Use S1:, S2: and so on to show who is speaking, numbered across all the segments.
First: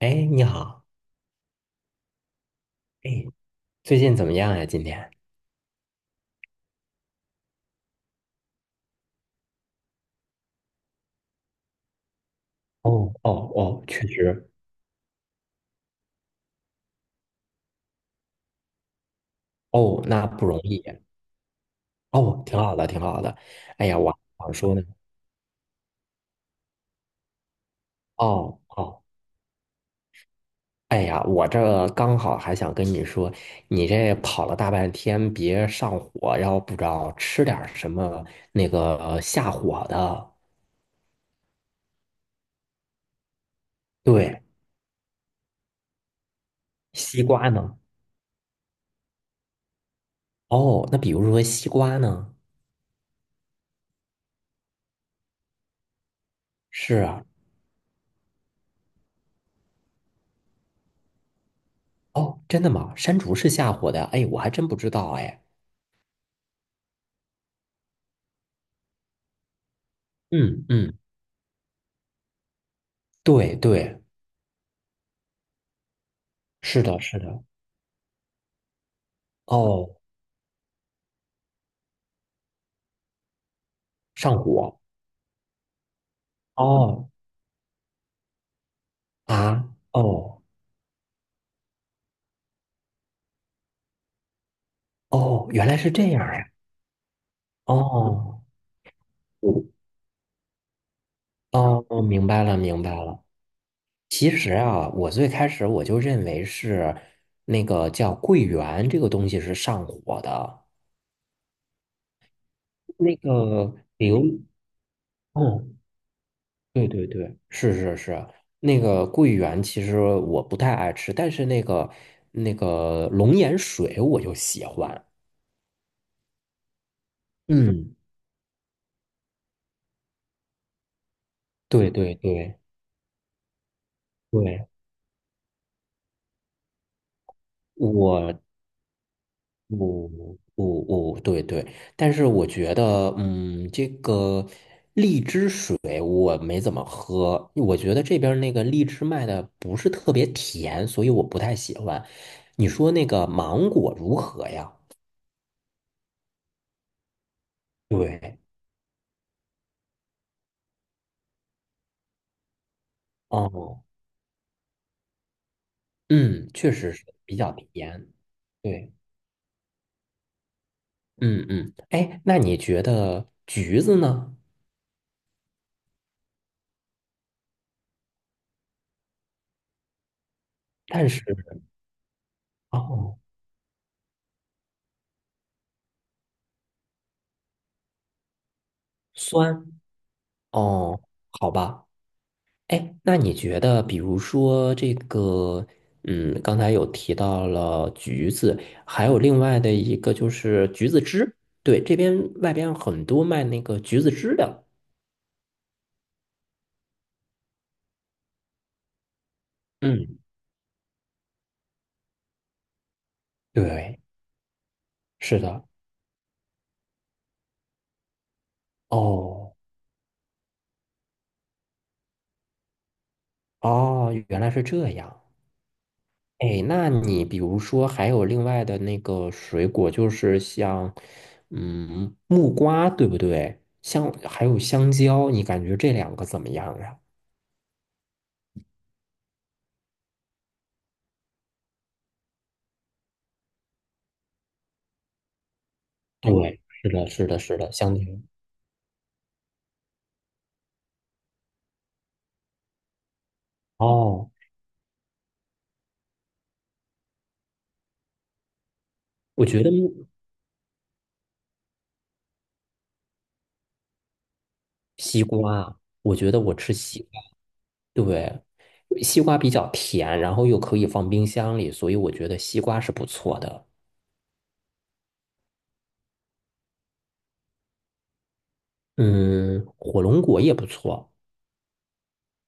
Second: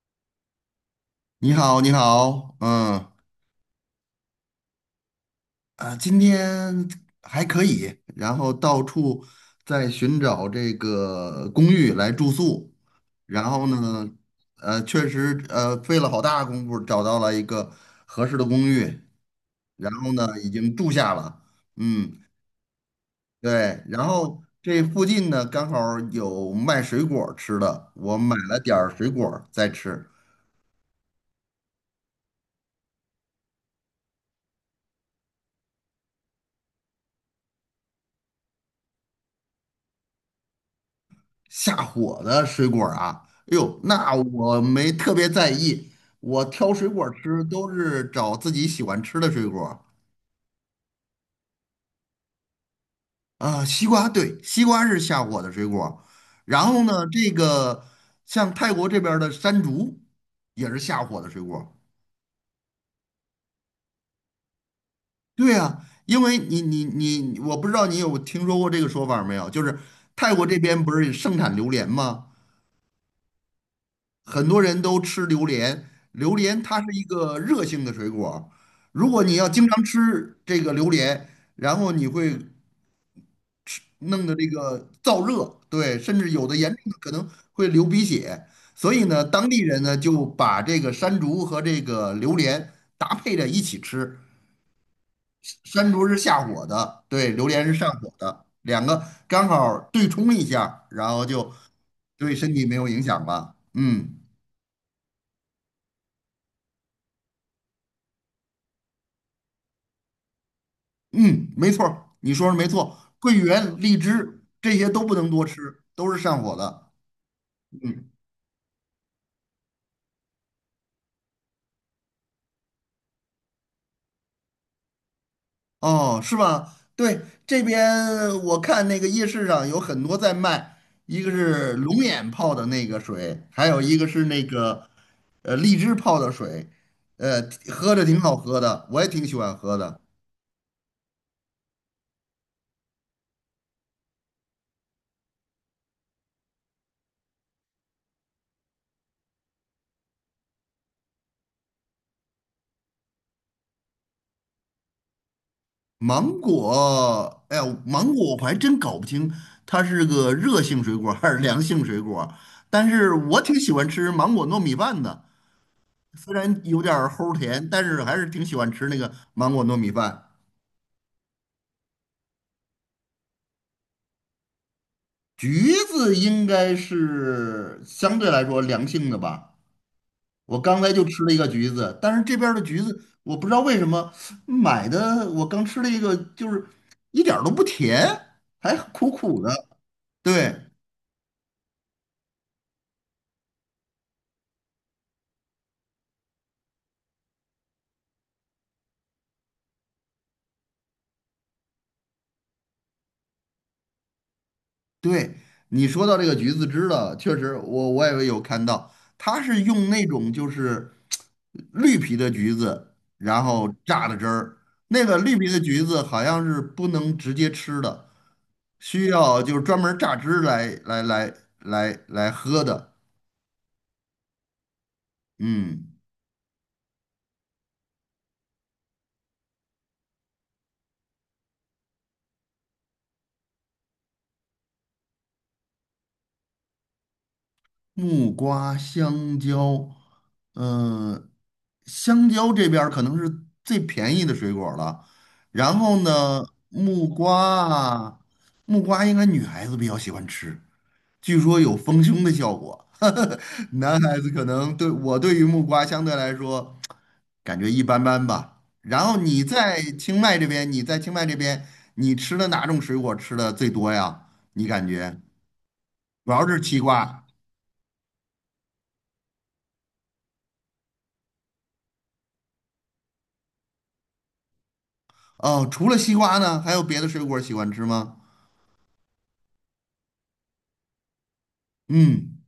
S1: 哎，你好，
S2: 你好，你好，嗯，
S1: 哎，最近怎么样呀？今天？
S2: 啊，今天还可以，然后到处在寻找这个公寓来住宿。
S1: 哦哦
S2: 然后
S1: 哦，确
S2: 呢，
S1: 实，
S2: 确实，费了好大功夫找到了一个合适的公寓，然
S1: 哦，
S2: 后呢，
S1: 那不
S2: 已
S1: 容
S2: 经
S1: 易，
S2: 住下了，嗯。
S1: 哦，挺好的，挺好的。
S2: 对，
S1: 哎呀，
S2: 然
S1: 我
S2: 后
S1: 想说
S2: 这
S1: 呢，
S2: 附近呢刚好有卖水果儿吃的，我买了
S1: 哦
S2: 点儿
S1: 哦，
S2: 水果儿在吃，
S1: 哎呀，我这刚好还想跟你说，你这跑了大半天，别上火，要不着吃点儿什么那个下火的。
S2: 下火的水果儿啊，哎呦，那
S1: 对，
S2: 我没特别在意，我挑水果儿
S1: 西
S2: 吃
S1: 瓜
S2: 都
S1: 呢？
S2: 是找自己喜欢吃的水果儿。
S1: 哦，那比如说西瓜呢？
S2: 啊，西瓜，对，西瓜是下火的水果儿。然后
S1: 是
S2: 呢，
S1: 啊，
S2: 这个像泰国这边儿的山竹也是下火的水果儿。
S1: 哦，真的吗？山竹是下火的？哎，我还真不知道，哎，
S2: 对啊，因为你，我不知道你有听说过这个说法儿没有，就是泰国这
S1: 嗯
S2: 边不
S1: 嗯
S2: 是盛产榴莲吗？
S1: 对对，
S2: 很多人都吃榴莲，榴莲它
S1: 是
S2: 是
S1: 的，
S2: 一
S1: 是
S2: 个
S1: 的。
S2: 热性的水果儿。如果你要经常
S1: 哦，
S2: 吃这个榴莲，然后你会弄得
S1: 上
S2: 这
S1: 火。
S2: 个燥热，对，甚至有的严重的
S1: 哦
S2: 可能会流鼻血。所以呢，当地
S1: 啊，
S2: 人呢就
S1: 哦
S2: 把这个山竹和这个榴莲搭配着一起吃，
S1: 哦，原来
S2: 山
S1: 是
S2: 竹
S1: 这
S2: 是
S1: 样
S2: 下
S1: 呀。
S2: 火的，对，榴莲是上火
S1: 哦，
S2: 的，两个刚
S1: 我
S2: 好对冲一下，然后就
S1: 哦，明
S2: 对
S1: 白
S2: 身
S1: 了，
S2: 体没
S1: 明
S2: 有
S1: 白
S2: 影响
S1: 了。
S2: 吧，嗯。
S1: 其实啊，我最开始我就认为是那个叫桂圆这个东西是上火的，
S2: 嗯，没错儿，你说的没错，
S1: 那
S2: 桂
S1: 个
S2: 圆、荔
S1: 刘，
S2: 枝这些都不能多吃，
S1: 嗯，
S2: 都是上火
S1: 对
S2: 的。
S1: 对对，是是
S2: 嗯，
S1: 是，那个桂圆其实我不太爱吃，但是那个龙眼水我就喜欢。
S2: 哦，是吧？对，这
S1: 嗯，
S2: 边我看那个夜市上有很多在卖，一个是
S1: 对
S2: 龙
S1: 对
S2: 眼泡
S1: 对。
S2: 的那个水，还有一个是那
S1: 对，
S2: 个荔枝泡的水，呃，喝着挺
S1: 我，
S2: 好喝的，我也挺喜欢喝的。
S1: 我，我，我，对对，但是我觉得，嗯，这个荔枝水我没怎么喝，我觉得这边儿那个荔枝卖的不是特别甜，所以我不太喜欢。你说那个芒果如何呀？
S2: 芒果，哎呀，芒果我
S1: 对，
S2: 还真搞不清它是个热性水果还是凉性水果，但是我挺喜
S1: 哦，
S2: 欢吃芒果糯米饭的，虽
S1: 嗯，
S2: 然
S1: 确
S2: 有
S1: 实
S2: 点
S1: 是
S2: 儿
S1: 比
S2: 齁
S1: 较
S2: 甜，但是
S1: 甜。
S2: 还是挺喜欢吃
S1: 对，
S2: 那个芒果糯米饭。
S1: 嗯嗯，哎，那你觉得橘子呢？
S2: 橘子应该是相对来说凉性的吧，我刚才就
S1: 但是，
S2: 吃了一个橘子，但是这边儿的橘子
S1: 哦，
S2: 我不知道为什么买的，我刚吃了一个就是一点儿都不甜，还苦苦的，
S1: 酸，
S2: 对。
S1: 哦，好吧。哎，那你觉得，比如说这个，嗯，刚才有提到了橘子，还有另外的一个就是橘子汁，对，这边外边很多卖那个橘子汁的。
S2: 对，你说到这个橘子汁了，确实我也有看到，它是用那
S1: 嗯，
S2: 种就是绿皮的橘子，然后
S1: 对，
S2: 榨的汁儿。那个绿
S1: 是
S2: 皮的
S1: 的。
S2: 橘子好像是不能直接吃的，需要就
S1: 哦，
S2: 是专门榨汁来喝的。
S1: 哦，原来是这样。
S2: 嗯。
S1: 哎，那你比如说还有另外的那个水果，就是像，嗯，木瓜，对不对？还有香蕉，你感觉这两个怎么样呀？
S2: 木瓜、香蕉，嗯，香蕉这边儿可能是最便宜的水果儿了。然后呢，
S1: 对，是的，
S2: 木
S1: 是
S2: 瓜
S1: 的，是的，香蕉。
S2: 啊，木瓜应该女孩子比较喜欢吃，据说有丰胸的效果。男孩子
S1: 哦，
S2: 可能对我对于木瓜相对来说感觉一般般吧。然后你
S1: 我觉得
S2: 在清迈这边，你在清迈这边，你吃的哪种水果吃的最多呀？你感觉
S1: 我
S2: 主
S1: 觉得
S2: 要
S1: 我
S2: 是
S1: 吃
S2: 西
S1: 西瓜，
S2: 瓜。
S1: 对，西瓜比较甜，然后又可以放冰箱里，所以我觉得西瓜是不错的。
S2: 哦，除了西瓜呢，还有别的水果喜欢吃吗？
S1: 嗯，火龙果也不错。
S2: 嗯，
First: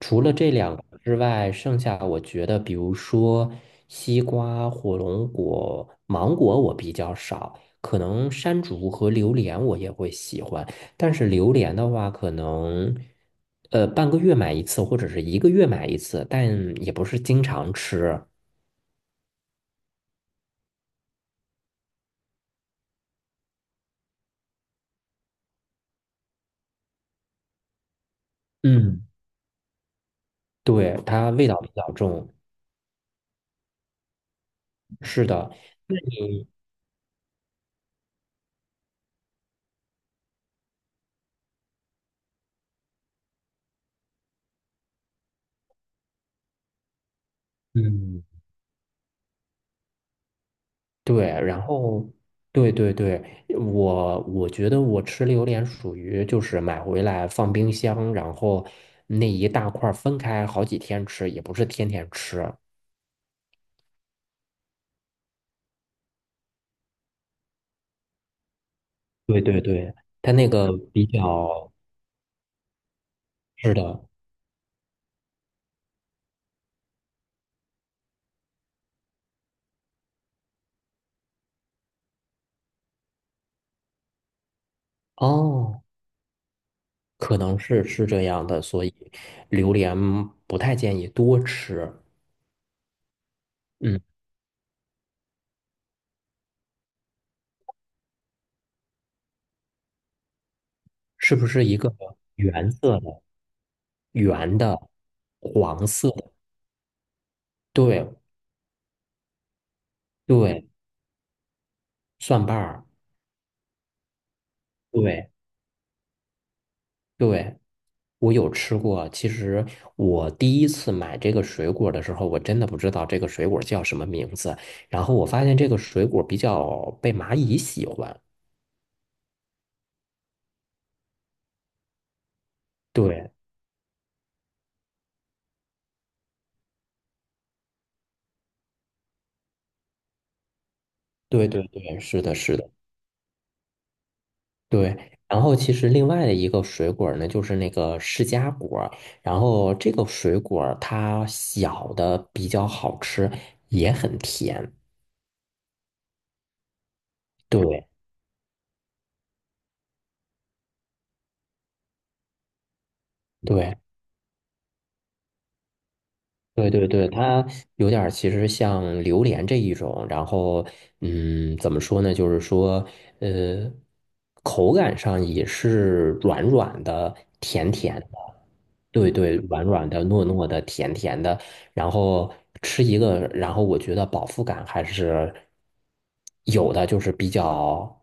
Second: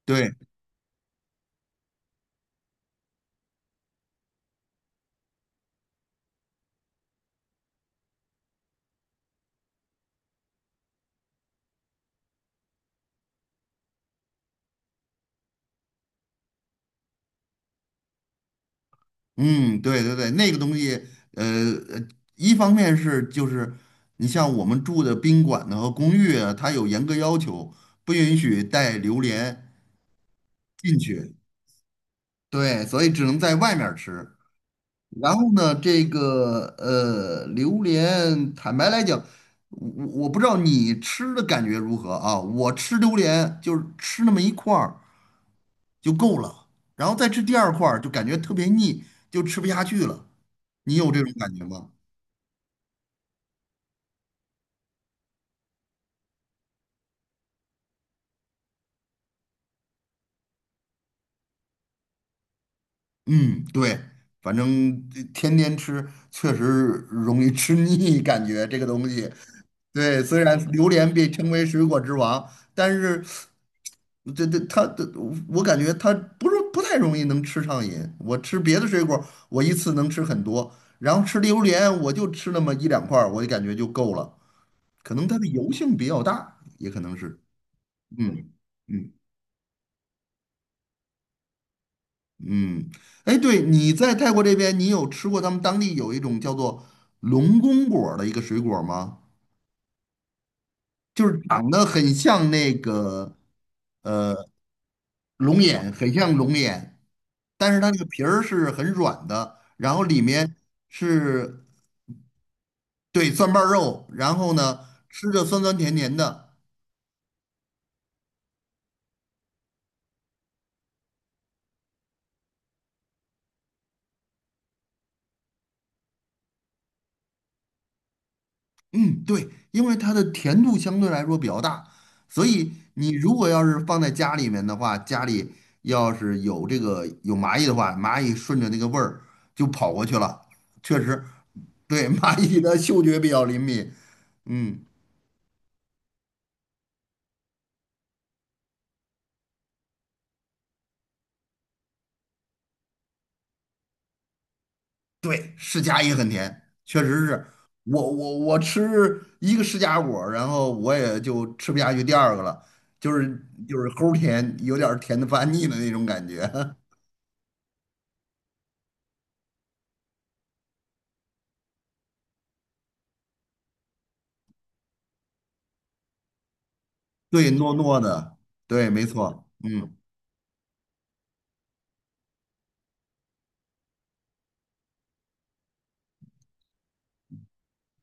S1: 除
S2: 对，
S1: 了这两个之外，剩下我觉得，比如说西瓜、火龙果、芒果，我比较少。可能山竹和榴莲我也会喜欢，但是榴莲的话，可能半个月买一次，或者是一个月买一次，但也不是经常吃。
S2: 嗯，对对对，那个东西，呃，呃一方面是就是你像我们住的宾馆呢和公寓啊它有严格要求，不允许带
S1: 嗯，
S2: 榴莲进
S1: 对，它
S2: 去，
S1: 味道比较重。
S2: 对，所以只能在外面儿吃。
S1: 是
S2: 然
S1: 的，
S2: 后呢，这个榴莲，坦白来讲，我不知道你吃的感觉如何啊？我吃榴莲就是吃那么一块儿。就够了。然后再吃第二块儿，就
S1: 嗯，
S2: 感觉特别腻，就吃不下去了。你有这
S1: 对，
S2: 种感
S1: 然
S2: 觉吗？
S1: 后对对对，我觉得我吃榴莲属于就是买回来放冰箱，然后那一大块儿分开好几天吃，也不是天天吃。
S2: 嗯，对，反正天天吃确实容易吃腻，感觉这个东西。
S1: 对对对，
S2: 对，
S1: 它
S2: 虽
S1: 那
S2: 然
S1: 个
S2: 榴
S1: 比
S2: 莲被称为
S1: 较
S2: 水果之王，但是
S1: 是的
S2: 这它的我感觉它不是不太容易能吃上瘾。我吃别的水果，我一次能吃很多，然后吃榴莲我就吃那么一两块儿，我就感觉就够了。可能它的油
S1: 哦，
S2: 性比较大，也可能
S1: 可
S2: 是。
S1: 能是这样
S2: 嗯
S1: 的，所以
S2: 嗯
S1: 榴莲不太建议多吃。
S2: 嗯，哎，对，你
S1: 嗯，
S2: 在泰国这边，你有吃过他们当地有一种叫做龙宫果儿的一个水果吗？就
S1: 是
S2: 是
S1: 不是
S2: 长
S1: 一
S2: 得
S1: 个
S2: 很像
S1: 原
S2: 那
S1: 色的、
S2: 个
S1: 圆的、
S2: 龙
S1: 黄
S2: 眼，
S1: 色
S2: 很
S1: 的？
S2: 像龙眼，但是它那个
S1: 对
S2: 皮儿是很软的，然后里面
S1: 对，
S2: 是
S1: 蒜瓣儿。
S2: 对蒜瓣儿肉，然后呢吃
S1: 对。
S2: 着酸酸甜甜的，
S1: 对，我有吃过。其实我第一次买这个水果的时候，我真的不知道这个水果叫什么名字。然后我发现这个水果比较被蚂蚁喜欢。
S2: 嗯，对，因为它的甜度相对来说比较大，所以你
S1: 对，
S2: 如果要是放在家里面的话，家里要是有这个有蚂蚁的话，蚂蚁顺着那个味儿就跑过去了。确实，
S1: 对对对，
S2: 对，
S1: 是的，
S2: 蚂
S1: 是
S2: 蚁
S1: 的，
S2: 的嗅觉比较灵敏。嗯，
S1: 对。然后其实另外的一个水果呢，就是那个释迦果。然后这个水果它小的比较好吃，也很甜。
S2: 对，释迦也很甜，确实是
S1: 对
S2: 我吃一个释迦果儿然后我也就吃不下去第二个了，就是
S1: 对，
S2: 就是齁甜，有点儿甜的发腻的那种感觉。
S1: 对对 对，它有点儿其实像榴莲这一种，然后嗯，怎么说呢？就是说，呃，口感上也是软软的、
S2: 对，
S1: 甜
S2: 糯
S1: 甜
S2: 糯
S1: 的，
S2: 的，对，没
S1: 对对，
S2: 错，
S1: 软软
S2: 嗯
S1: 的、糯糯的、甜甜的，然后吃一个，然后我觉得饱腹感还是有的，就是比较，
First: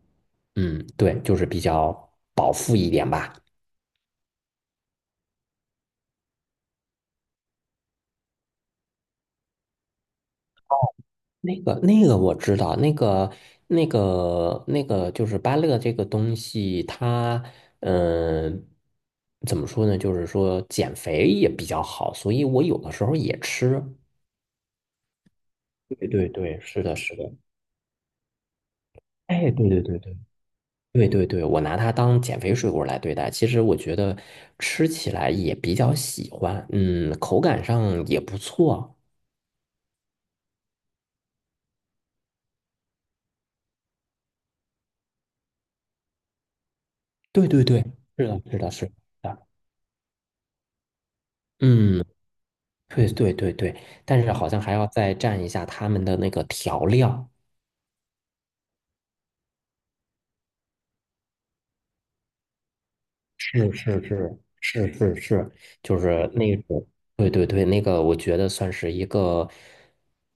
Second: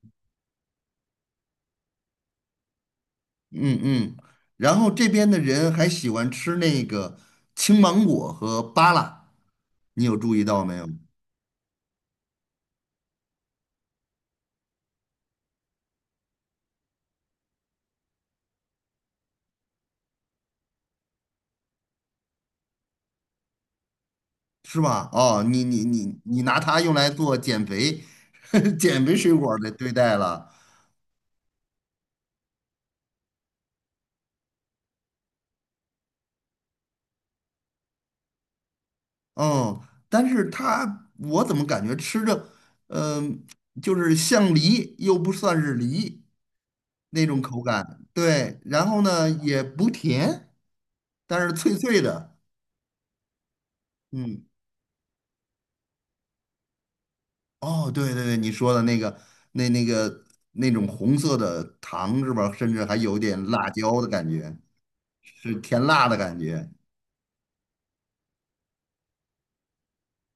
S1: 嗯，对，就是比较饱腹一点吧。
S2: 嗯嗯。然后这边的人还喜欢吃那个青芒果和芭乐，你有注意到没有？
S1: 那个我知道，那个就是芭乐这个东西，它嗯、怎么说呢？就是说减肥也比较好，所以我有的时候也吃。
S2: 是吧？哦，你你
S1: 对
S2: 你
S1: 对
S2: 你拿
S1: 对，
S2: 它
S1: 是
S2: 用
S1: 的，
S2: 来
S1: 是的。
S2: 做减肥 减肥水
S1: 哎，
S2: 果儿
S1: 对
S2: 的
S1: 对
S2: 对
S1: 对对
S2: 待了，
S1: 对对对，我拿它当减肥水果来对待，其实我觉得吃起来也比较喜欢，嗯，口感上也不错。
S2: 嗯。但是它我怎么感觉吃着，嗯、就是像梨又不算是梨那种
S1: 对
S2: 口
S1: 对对，
S2: 感，
S1: 是的，是
S2: 对。
S1: 的，
S2: 然
S1: 是
S2: 后呢，
S1: 的。
S2: 也不甜，但是脆脆
S1: 嗯。
S2: 的，
S1: 对对对对，但是
S2: 嗯。
S1: 好像还要再蘸一下他们的那个调料。
S2: 哦，对对对，你说的那个那个那种红色的糖是吧？甚至还有点辣
S1: 是是
S2: 椒的感
S1: 是
S2: 觉，
S1: 是是是，
S2: 是甜
S1: 就
S2: 辣的
S1: 是
S2: 感
S1: 那
S2: 觉。
S1: 种，对对对，那个我觉得算是一个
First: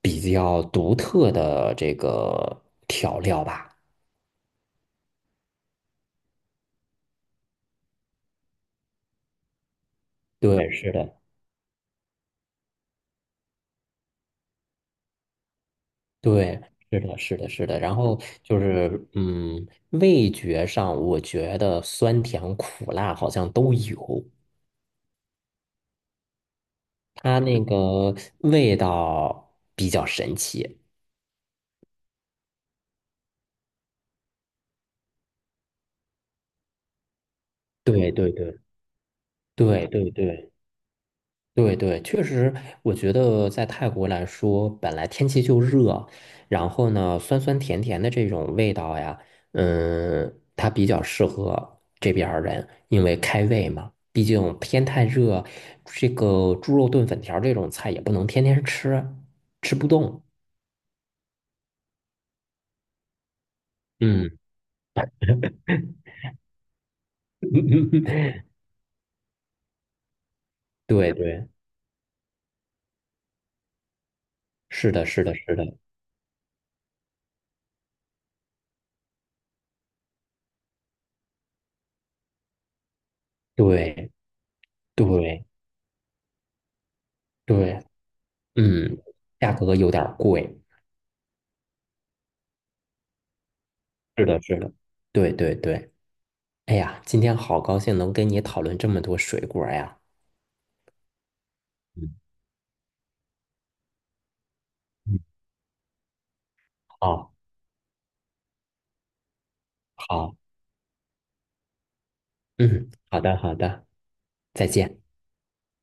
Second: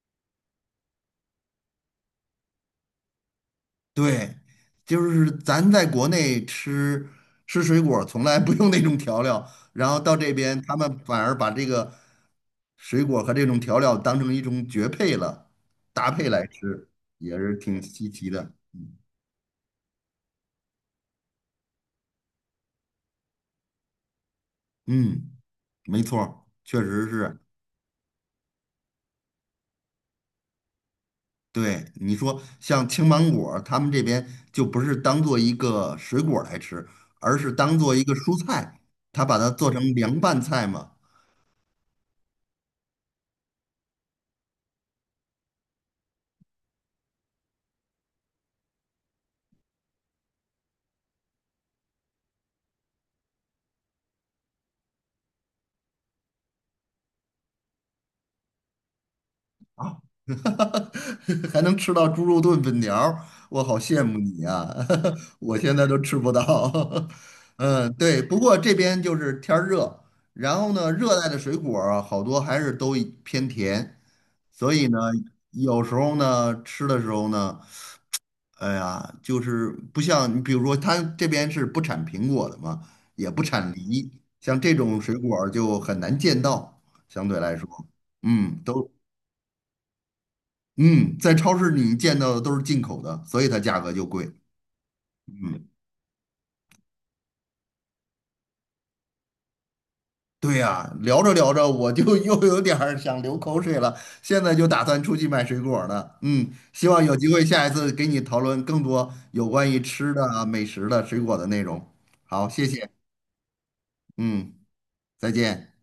S1: 比较独特的这个调料吧。
S2: 对，就是咱在国内吃吃水果儿从来不用那种调料，然后到这边
S1: 对，
S2: 他
S1: 是
S2: 们
S1: 的，
S2: 反而把这个水果和这种调料当成一种绝配了，搭配来
S1: 对，
S2: 吃，
S1: 是的，
S2: 也
S1: 是的，
S2: 是
S1: 是的。
S2: 挺
S1: 然
S2: 稀
S1: 后
S2: 奇的。
S1: 就是，味觉上我觉得酸甜苦辣好像都有，
S2: 嗯，没错儿确实
S1: 它
S2: 是。
S1: 那个味道比较神奇。
S2: 对，你说像青芒果儿他们这边就不是当做一个水果儿来吃，而是当做一
S1: 对
S2: 个
S1: 对
S2: 蔬
S1: 对。
S2: 菜，他把它做成
S1: 对对
S2: 凉拌
S1: 对
S2: 菜嘛。
S1: 对对，确实，我觉得在泰国来说，本来天气就热，然后呢，酸酸甜甜的这种味道呀，它比较适合这边儿人，因为开胃嘛。毕竟天太热，这个猪肉炖粉条儿这种菜也不能天天吃，吃不动。
S2: 还能吃到猪肉炖粉条儿，我好羡慕你
S1: 嗯，
S2: 呀、啊。 我现在都吃不到。嗯，对，不过这边就是天儿热，然后呢，
S1: 对
S2: 热带的
S1: 对，
S2: 水果儿啊好多还是都偏甜，所以
S1: 是
S2: 呢，
S1: 的，是的，是的，
S2: 有时候呢，吃的时候呢。哎呀，就是不像你，比如说，它这边是不产苹果的嘛，也不产梨，
S1: 对
S2: 像这种水果
S1: 对
S2: 儿就很难见到。相对来说，
S1: 对，
S2: 嗯，都
S1: 嗯，价格有点儿贵。
S2: 嗯，在超市里见到的都是进口的，所以它价格就
S1: 是
S2: 贵。
S1: 的，是的，对对
S2: 嗯，
S1: 对。哎呀，今天好高兴能跟你讨论这么多水果呀！
S2: 对呀，聊着聊着我就
S1: 嗯
S2: 又有点儿想流口水了，现在就打算出
S1: 嗯，
S2: 去买水果儿了。嗯，希望有机
S1: 好，
S2: 会下一次给你讨论更多有关于吃的
S1: 好，
S2: 啊美食的、水果的内容。好，谢谢。
S1: 嗯，好的，好的，
S2: 嗯，
S1: 再见。
S2: 再见。